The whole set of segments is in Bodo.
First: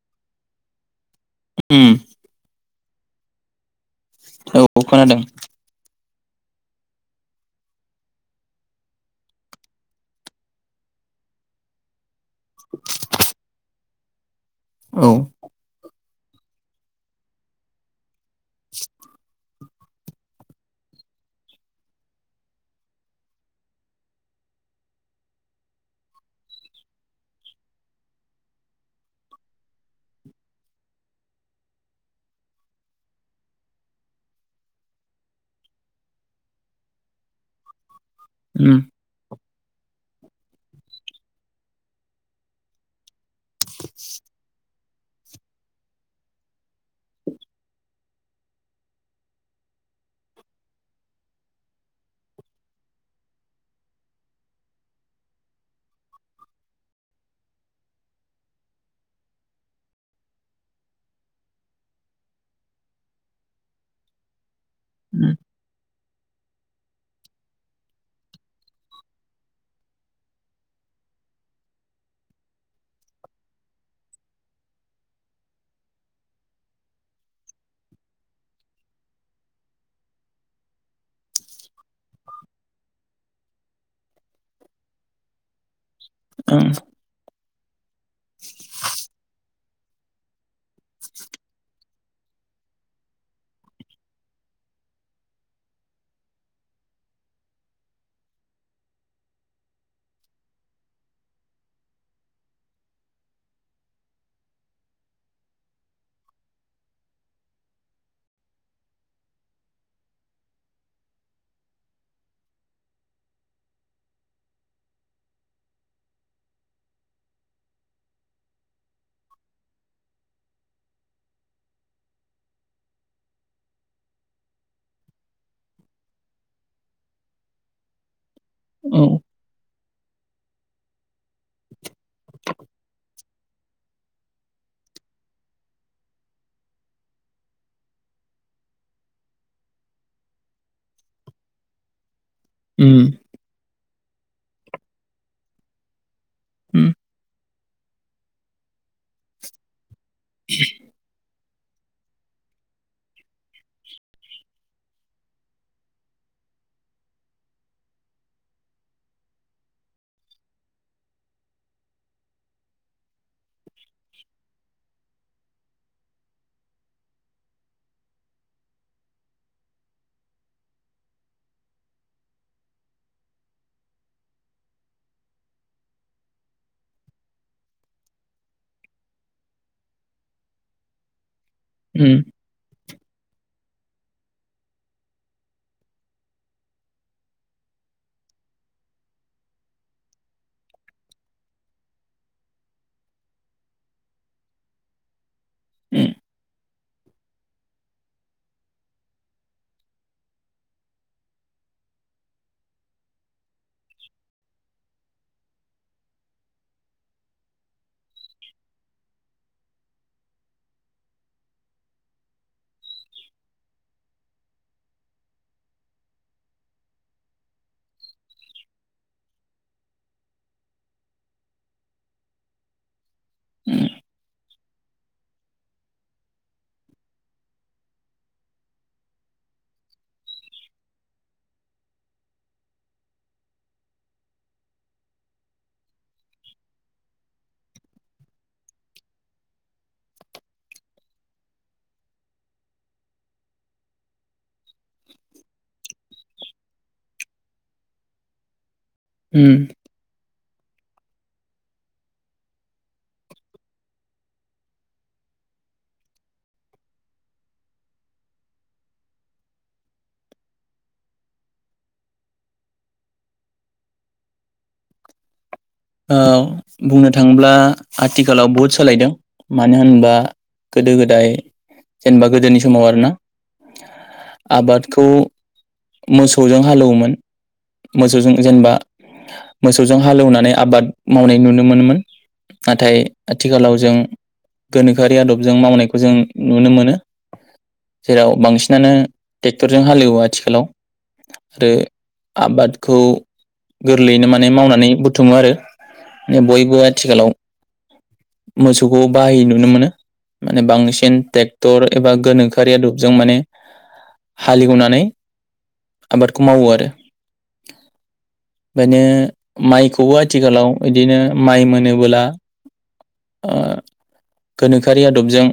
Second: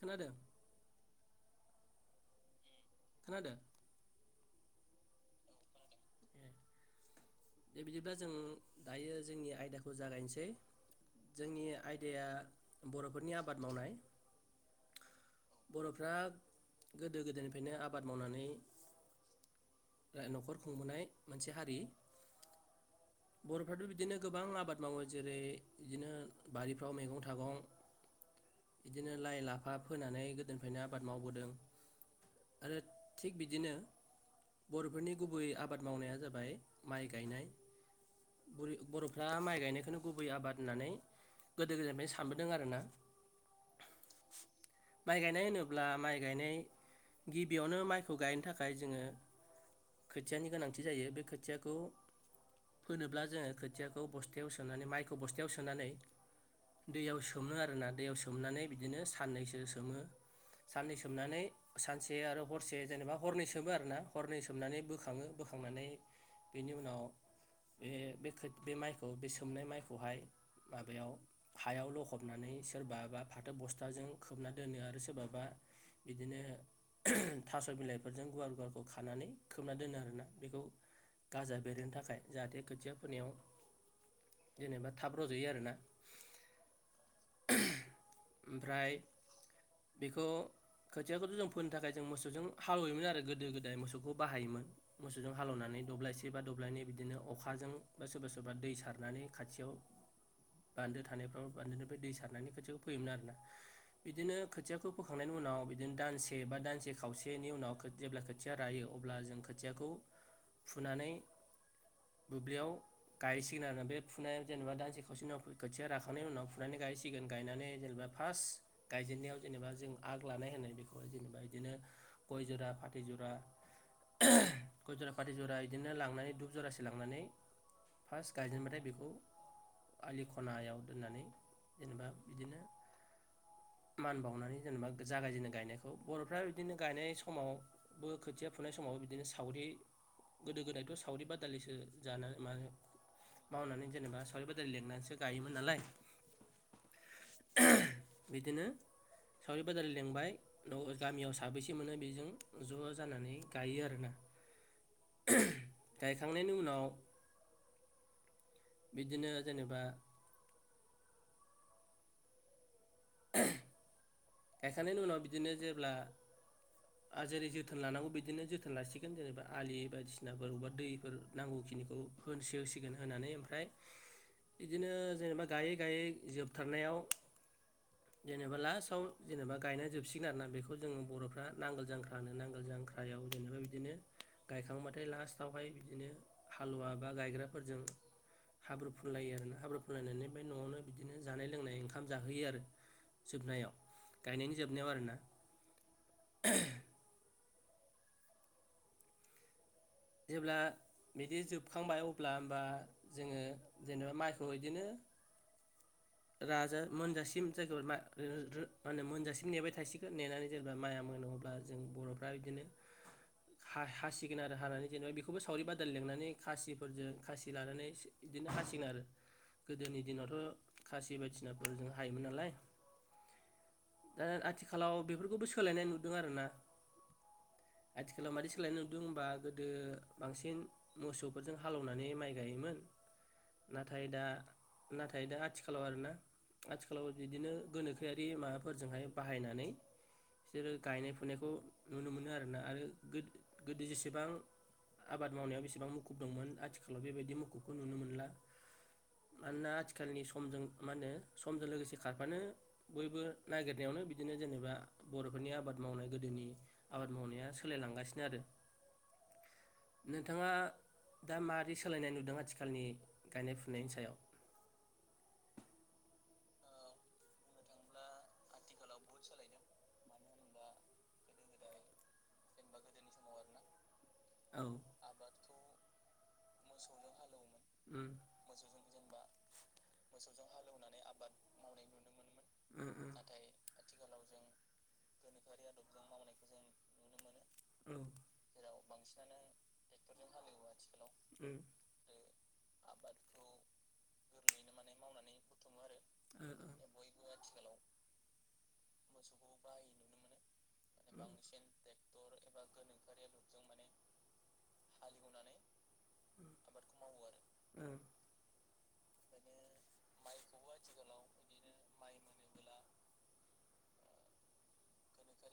खोनादों उम खोनादों औ खोनादों। दे बिदिब्लाा जों दायो जोंनि आयदाखौ जागायनोसै जोंनि आयदाया बर'फोरनि आबाद मावनाय। औ बर'फ्रा गोदो गोदायनिफ्रायनो आबाद मावनानै रा न'खर खुंबोनाय मोनसे हारि। बर'फ्राथ' बिदिनो गोबां आबाद मावो जेरै बिदिनो बारिफ्राव मैगं थागं बिदिनो लाइ लाफा फोनानै गोदोनिफ्रायनो आबाद मावबोदों आरो थिग बिदिनो बर'फोरनि गुबै आबाद मावनाया जाबाय माइ गायनाय। बरि उम बर'फ्रा माइ गायनायखौनो गुबै आबाद होननानै गोदो गोदायनिफ्रायनो सानबोदों आरोना माइ गाइनाय होनोब्ला माइ गायनाइ गिबियावनो माइखौ गायनो थाखाय जोङो खोथियानि गोनांथि जायो बे खो खोथियाखौ फोनोब्ला जोङो खोथियाखौ बस्थायाव सोनानै माइखौ बस्थायाव सोनानै दैयाव सोमो आरोना दैयाव सोमनानै बिदिनो साननैसो सोमो साननै सोमनानै सानसे आरो हरसे जेनेबा हरनै सोमो आरोना हरनै सोमनानै बोखाङो उम बोखांनानै बेनि उनाव बे खो बे माइखौ बे सोमनाय माइखौहाय माबायाव हायाव लखबनानै सोरबाबा फाथो बस्थाजों खोबना दोनो आरो सोरबाबा बिदिनो थास' बिलाइफोरजों गुवार गुवारखौ खानानै खोबना दोनो आरोना बेखौ गाजा बेरहोनो थाखाय जाहाथे खोथिया फोनायाव जेनेबा थाब रज'यो आरोना। औ उम ओमफ्राय बेखौ खोथियाखौथ' जों फोनो थाखाय जों मोसौजों हालौयोमोन आरो गोदो गोदाय मोसौखौ बाहायोमोन मोसौजों हालौनानै दब्लायसे बा दब्लायनै बिदिनो अखाजों बा सोरबा सोरबा दै सारनानै खाथियाव बान्दो थानायफ्राव बान्दोनिफ्राय दै सारनानै खोथियाखौ फोयोमोन आरोना बिदिनो खोथियाखौ फोखांनायनि उनाव बिदिनो दानसे बा दानसे खावसेनि उनाव खोथ जेब्ला खोथिया रायो अब्ला जों खोथियाखौ फुनानै दुब्लियाव गायहैसिगोन आरो बे फुनायाव जेनेबा दानसे खावसे उनाव खोथिया राखांनायनि उनाव फुनानै गायहैसिगोन गायनानै जेनेबा फार्स्ट गायजेनन्नायाव जेनेबा जों आग लानाय होननाय बेखौहाय जेनेबा बिदिनो गय जरा फाथै जरा गय जरा फाथै जरा इदिनो लांनानै दुब जरासे लांनानै फार्स्ट गायजेनबाथाय बेखौ उम आलि खनायाव दोननानै जेनेबा बिदिनो मान बावनानै जेनेबा जागायजेनो गायनायखौ बर'फ्रा बिदिनो गायनाय समावबो खोथिया फुनाय समाव बिदिनो सावरि गोदो गोदायथ' सावरि बादालिसो जाना उम मावनानै जेनेबा सावरि बादालि लेंनानैसो गायोमोन नालाय बिदिनो सावरि बादालि लेंबाय उनाव गामियाव साबैसे मोनो बेजों ज' जानानै गायो आरोना। गायखांनायनि उनाव बिदिनो जेनेबा [unintelligible] गायखांनायनि उनाव बिदिनो जेब्ला ओ जेरै जोथोन लानांगौ बिदिनो जोथोन लासिगोन जेनेबा आलि बायदिसिनाफोर बबेबा दैफोर नांगौखिनिखौ होनसो होसिगोन होनानै ओमफ्राय बिदिनो जेनेबा गायै गायै जोबथारनायाव जेनेबा लास्टआव जेनेबा गायना जोबसिगोन आरोना बेखौ जों बर'फ्रा नांगोल जांख्रा उम होनो नांगोल जांख्रा [unintelligible] जेनेबा बिदिनो गायखांबाथाय लास्टावहाय बिदिनो हालुवा बा गायग्राफोरजों हाब्रु फुनलायो आरना हाब्रु फुनलायनानै बे न'आवनो बिदिनो जानाय लोंनाय ओंखाम जाहोयो आरो जोबनायाव। गायनायनि जोबनायाव आरोना। उम जेब्ला बिदि जोबखांबाय अब्ला होमबा जोङो जेनेबा माइखौ बिदिनो राजा मोनजासिम जायफोर मोनजासिम नेबाय थासिगोन नेनानै जेनेबा माइआ मोनो अब्ला जों बर'फ्रा बिदिनो हासिगोन आरो हानानै जेनेबा बेखौबो सावरि बादा लिनानै खासिफोरजों खासि लानानै बिदिनो हासिगोन आरो गोदोनि दिनावथ' खासि बायदिनाफोरजों हायोमोन नालाय। दा आथि खालाव बेफोरखौबो सोलायनाय नुदों आर ना आथिखालाव मादि सोलायनाय नुदों होमबा [unintelligible] [unintelligible] बांसिन मोसौफोरजों हालेवनानै माइ गायोमोन नाथाय दा नाथाय दा आथिखालाव आरोना आथिखालाव बिदिनो गोनोखोआरि माबाफोरजोंहाय बाहायनानै बिसोरो गायनाय फुनायखौ नुनो मोनो आरोना आरो गो-गोदो जेसेबां आबाद मावनायाव बेसेबां मुखुब दंमोन आथिखालाव बेबायदि मुखुबखौ नुनो मोनला। उम मानोना आथिखालनि समजों मा होनो समजों लोगोसे खारफानो बयबो नागिरनायावनो बिदिनो जेनेबा बर'फोरनि आबाद मावनाय गोदोनि आबाद मावनाया सोलायलांगासिनो आरो। नोंथाङा दा मारै सोलायनाय नुदों आथिखालनि गायनाय फुनायनि सायाव? ओ बुंनो थाङोब्ला आथिखालाव बुहुद सोलायदों मानो होनबा गोदो गोदाय जेनेबा गोदोनि समाव आरोना औ आबादखौ मोसौजों हालौवोमोन उम मोसौजों जेनेबा मोसौजों हालेवनानै आबाद मावनाय नुनो मोनोमोन नाथाय आथिखालाव जों गोनोखोआरि आदबजों मावनायखौ जों नुनो मोनो जेराव बांसिनानो ट्रेक्टरजों हालएवो आथिखालाव आरो आबादखौ गोरलैयैनो माने मावनानै बुथुुमो आरो माने बयबो आथिखालाव मोसौखौ बाहायै नुनो मोनो माने बांसिन ट्रेक्टर एबा गोनोखोआरि आदबजों माने हालेवनानै आबादखौ मावो आरो बेनो माइखौ खौबो आथिखालाव बिदिनो माइ मोनोबोला ओ गोनोखोआरि आदबजों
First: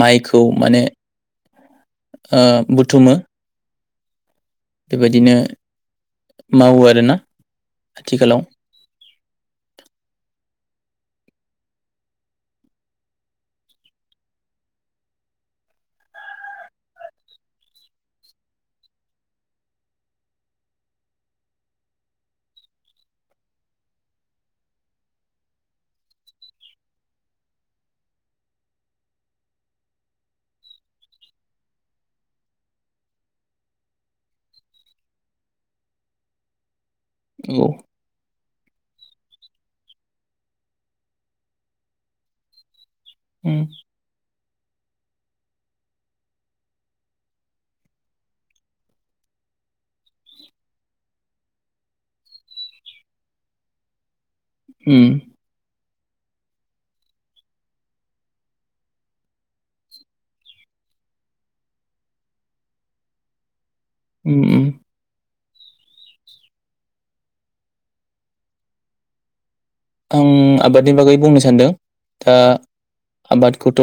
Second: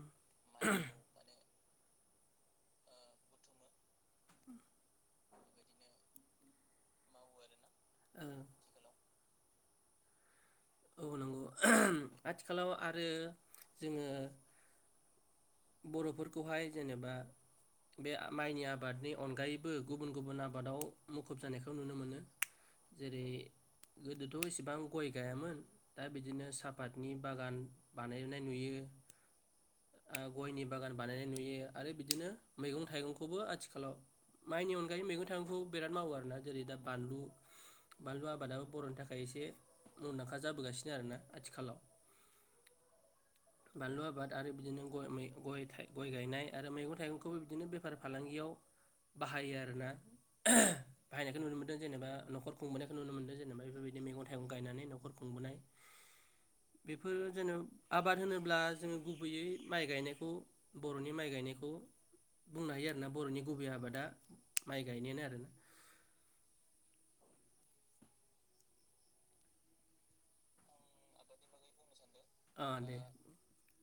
माइखौ माने ओ बुथुमो। बेबादिनो मावो आरोना आथिखालाव [unintelligible] आथिखालाव आरो जोङो बर'फोरखौहाय जेनेबा बे माइनि आबादनि अनगायैबो गुबुन गुबुन आबादाव मुखुब जानायखौ नुनो मोनो जेरै गोदोथ' इसेबां गय गायामोन दा बिदिनो साहापातनि बागान बानायनाय नुयो। आ गयनि बागान बानायनाय नुयो आरो बिदिनो मैगं- थाइगंखौबो आथिखालाव माइनि अनगायै मैगं थाइगंखौ बिराद मावो आरोना जेरै दा बानलु औ बानलु आ आबादाबो बर'नि थाखाय एसे मुंदांखा जाबोगासिनो आरोना आथिखालाव। उम बानलु आबाद। आरो बिदिनो। गय मै गर गायनाय आरो मैगं थाइगंखौबो बिदिनो बेफार फालांगियाव बाहायो आरोना बाहायनायखौ नुनो मोनदों जेनेबा न'खर खुंबोनायखौ नुनो मोनदों जेनेबा बेफोरबायदि मैगं थाइगं। गायनानै ओम। न'खर खुंबोनाय बेफोर जेन' आबाद होनोब्ला जोङो गुबैयै। माइ गायनायखौ बर'नि माइ गायनायखौ बुंनो हायो आरोना बर'नि गुबै आबाद। दा उम उम माइ गायनायानो आरोना। आं आबादनि बागै बुंनो सानदों। दा अ दे आबादखौ। थ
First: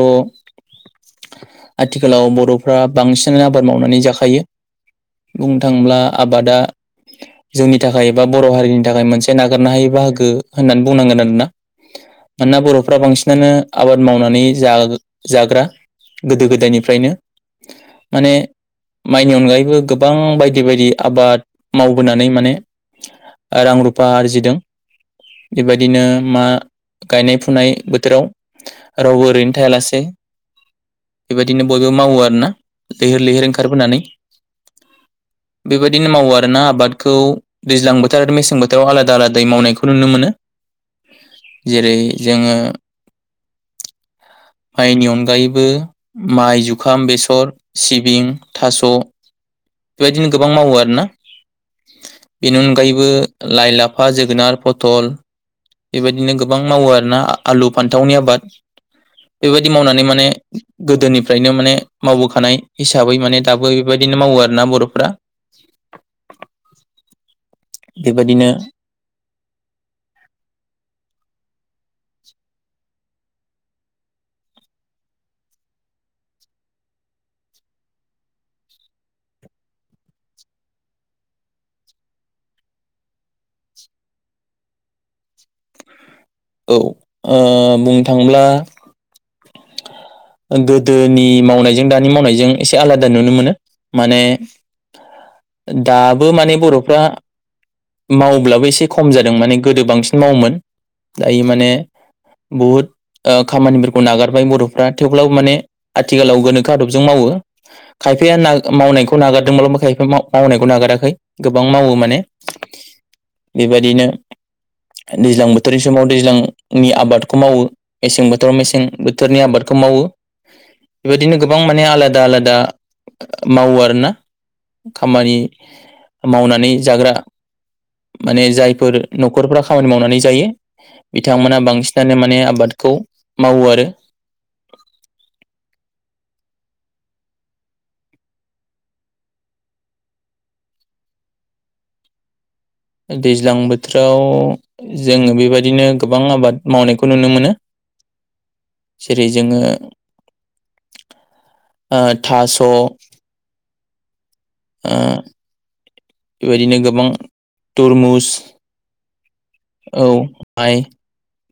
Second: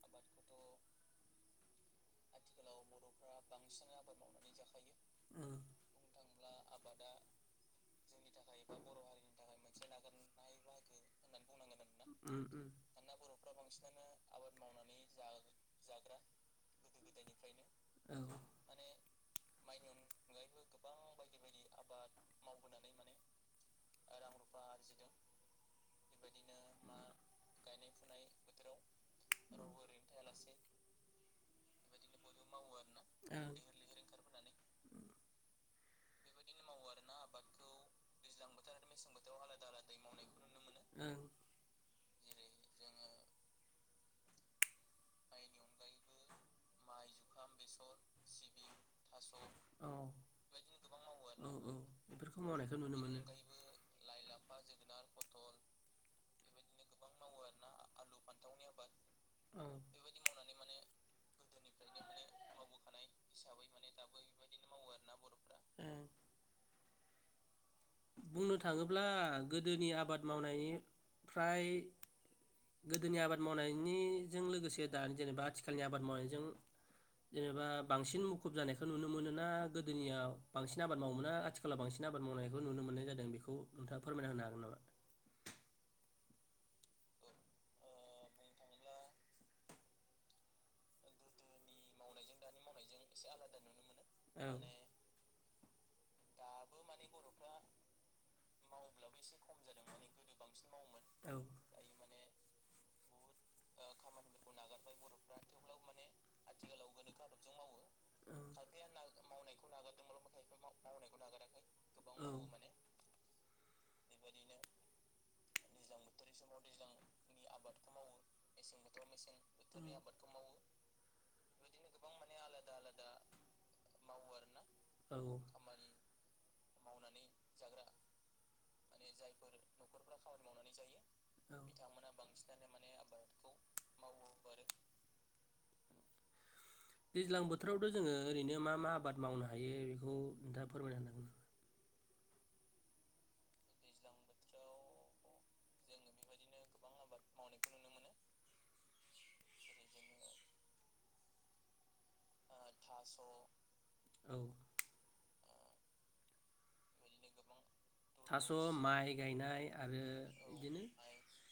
आथिखालाव बर'फ्रा बांसिन। आबाद मावनानै जाखायो बुंनो ओं थाङोब्ला आबादा जोंनि थाखाय एबा बर' हारिनि थाखाय मोनसे नागारनो हायै बाहागो। होननानै बुंनांगोन आनोना उम मानोना उम बर'फ्रा बांसिनानो आबाद मावनानै जाग-जाग्रा गोदो गोदायनिफ्रायनो औ माने रावबो माइनि अनगायैबो गोबां बायदि बायदि आबाद मावबोनानै माने रां रुफा आरजिदों बेबादिनो मा गायनाय फुनाय बोथोराव रावबो ओरैनो थायालासे बेबादिनो बयबो मावो आरोना लैहोर लैहोर ओंखारबोनानै बेबाद नो मावो आरोना आबादखौ दैज्लां बोथोर आरो मेसें बोथोराव आलादा आलादायै मावनायखौ नुनो मोनो जेरै जोङो माइनि अनगायैबो माइ जुखाम बेसर सिबिं थास' औ बेबायदिनो गोबां मावो आरोना बेबायदिनो गोबां मावो आरो औ औ बेफोरखौ बेनि मावनायखौ नुनो अनगायैबो मोनो बेनि अनगायैबो लाइ लाफा जोगोनार फथ [unintelligible] बेबायदिनो गोबां मावो आरोना आलु फान्थावनि आबाद बेबायदि ओं मावनानै माने गोदोनि फ्रायनो माने मावबोखानाय हिसाबै माने दाबो बेबायदिनो मावो आरोना बर'फ्रा बेबायदिनो बुंनो थाङोब्ला गोदोनि आबाद मावनायनि ओमफ्राय गोदोनि आबाद मावनायनिजों लोगोसे दानि जेनेबा आथिखालनि आबाद मावनायजों जेनेबा बांसिन मुखुब जानायखौ नुनो मोनोना गोदोनिया बांसिन आबाद मावोमोना आथिखालाव बांसिन आबाद मावनाय नुनो मोन्नाय जादों बेखौ नोंथाङा फोरमायना होनो हागोन नामा औ ओ बुंनो थाङोब्ला ओ गोदोनि मावनायजों दानि मावनायजों एसे आलादा नुनो मोनो माने हागोन दाबो माने बर'फ्रा मावब्लाबो एसे खम जादों माने गोदो बांसिन मावोमोन दायो माने बहुद खामानिफोरखौ नागारबाय बर'फ्रा थेवब्लाबो माने आथिखालाव गोनोखो आदबजों मावो खायफाया ना नामा? मावनायखौ नागारदोंब्लाब्लाबो खायफाया मावनायखौ नागाराखै गोबां मावो माने बेबायदिनो दैज्लां बोथोरनि समाव दैज्लांनि आबादखौ मावो मेसें बोथोराव मेसें बोथोरनि आबा खम मावो बेबायदिनो गोबां माने आलादा आलादा मावो आरोना खामानि मावो मावनानै जाग्रा मानि जाय फोर नखरफ्रा खामानि मावनानै जायो बिथांमोना बांसिनानो माने आबादखौ मावो आरो। दैज्लां बोथोरावथ' जोङो ओरैनो मा मा आबाद मावनो हायो बेखौ नोंथाङा फोरमायनो होनो हागोन नामा। दैज्लां बोथोराव जोङो बेबादिनो गोबां आबाद मावनायखौ खौ नुनो मोनो। जेरै जोङो ओ थास'। औ। आ बेबादिनो गोबां तरमुस थास' माइ गायनाय आरो औ माइ बिदिनो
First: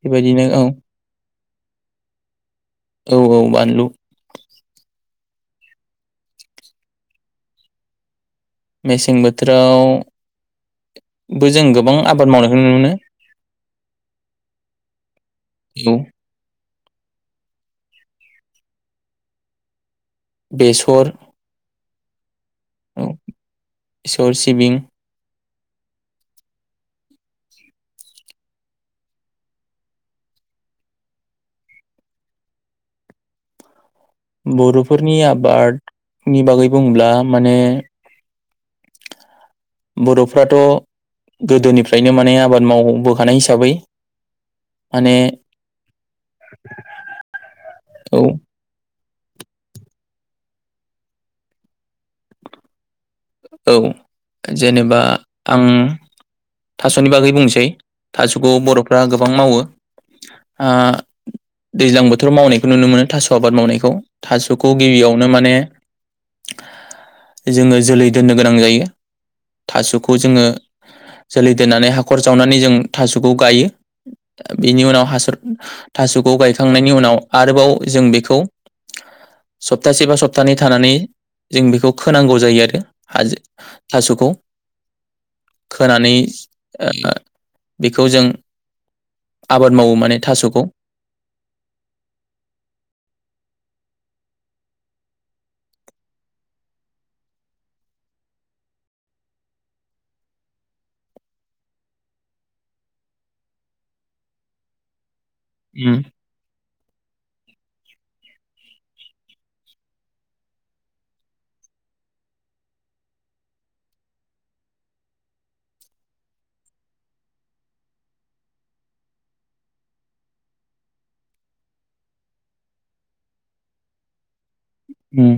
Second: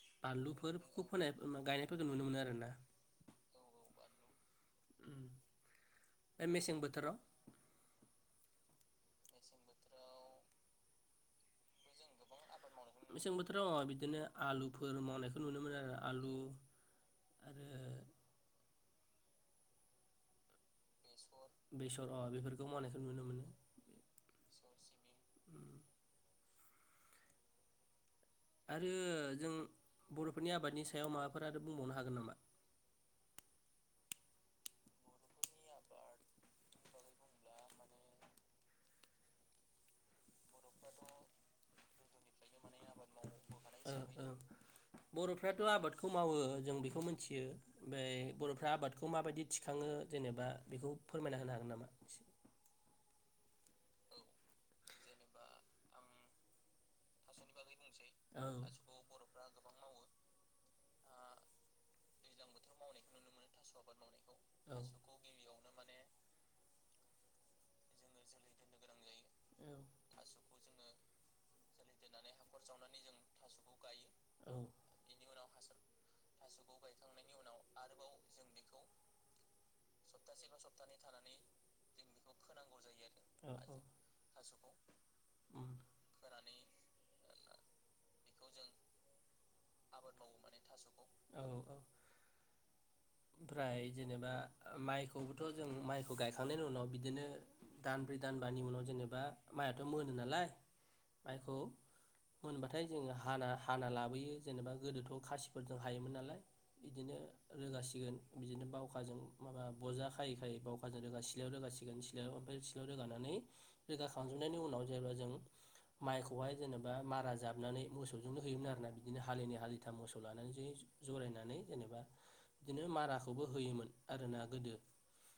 बेबायदिनो औ बानलुफोरखौ फोनाय गायनायफोरखो नुनो मोनो आरो ना। औ औ बानलु ए मेसें बोथोराव मेसें बोथोरावबो जों गोबां आबाद मावनो। मेसें बोथोराव बिदिनो आलुफोर मावनायखौ नुनो मोनो औ आरो आलु आरो। बेसर। बेसर अ बेफोर। मावनायखौ औ नुनो मोनो। बेसर सिबिं उम आरो जों बर'फोरनि आबादनि सायाव माबाफोर आरो बुंबावनो हागोन नामा। बर'फोरनि आबादनि बागै बुङोब्ला माने बर'फ्राथ' गोदोनिफ्रायनो माने आबाद। मावबोखानाय हिसाबै माने बर'फ्राथ' आबादखौ मावो जों बेखौ मिथियो औ ओमफ्राय बर'फ्रा आबाद। बेखौ माबायदि थिखाङो जेनेबा बेखौ फोरमायना होनो हागोन नामा। औ जेनेबा आं थास'नि बागै बुंसै। औ थासखौ बर'फ्रा गोबां मावो। ओ दैज्लां बोथोराव मावनायखौ नुनो मोनो थास' आबाद मावनायखौ। थास'खौ औ गिबियावनो माने जोङो जोलै दोननो गोनां जायो। थास'खौ जोङो जोलै दोननानै हाखर जावनानै जों थास'खौ गायो औ बेनि उनाव हासार थास'खौ गायखांनायनि उनाव आरोबाव जों बेखौ सप्तासे बा सप्तानै थानानै जों बेखौ खोनांगौ जायो आरो। हाजो औ औ थास उम, [inaudible] खोनानै ओ बेखौ जों आबाद मावो माने थास'खौ। औ ओमफ्राय जेनेबा माइखौबोथ' जों माइखौ गायखांनायनि उनाव बिदिनो दानब्रै दानबानि उनाव जेनेबा। माइआथ' मोनो नालाय माइखौ मोनबाथाय जोङो हाना हाना लाबोयो जेनेबा गोदोथ'। खासिफोरजों उम हायोमोन नालाय बिदिनो रोगासिनो बिदिनो बावखाजों माबा बजा खायै खायै बावखाजों रोगा सिलायाव रोगासिगोन सिलायाव ओमफ्राय सिलायाव रोगानानै रोगाखांजोबनायनि उनाव जेनेबा जों माइखौहाय जेनेबा मारा जाबनानै मोसौजोंनो होयोमोन आरोना बिदिनो हालिनै हालिथाम मोसौ लानानैसो जरायनानै जेनेबा बिदिनो माराखौबो होयोमोन आरोना गोदो ओम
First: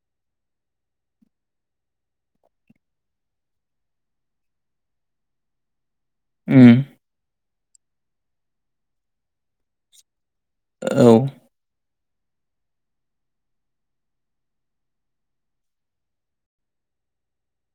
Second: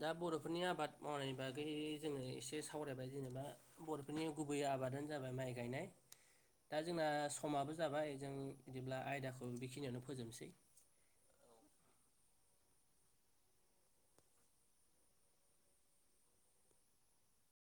दा बर'फोरनि आबाद मावनायनि बागै जोङो एसे सावरायबाय जेनेबा बर'फोरनि गुबै आबादानो जाबाय माइ गायनाय उम दा जोंना समाबो जाबाय जों बिदिब्ला आयदाखौ बेखिनियावनो फोजोबनोसै औ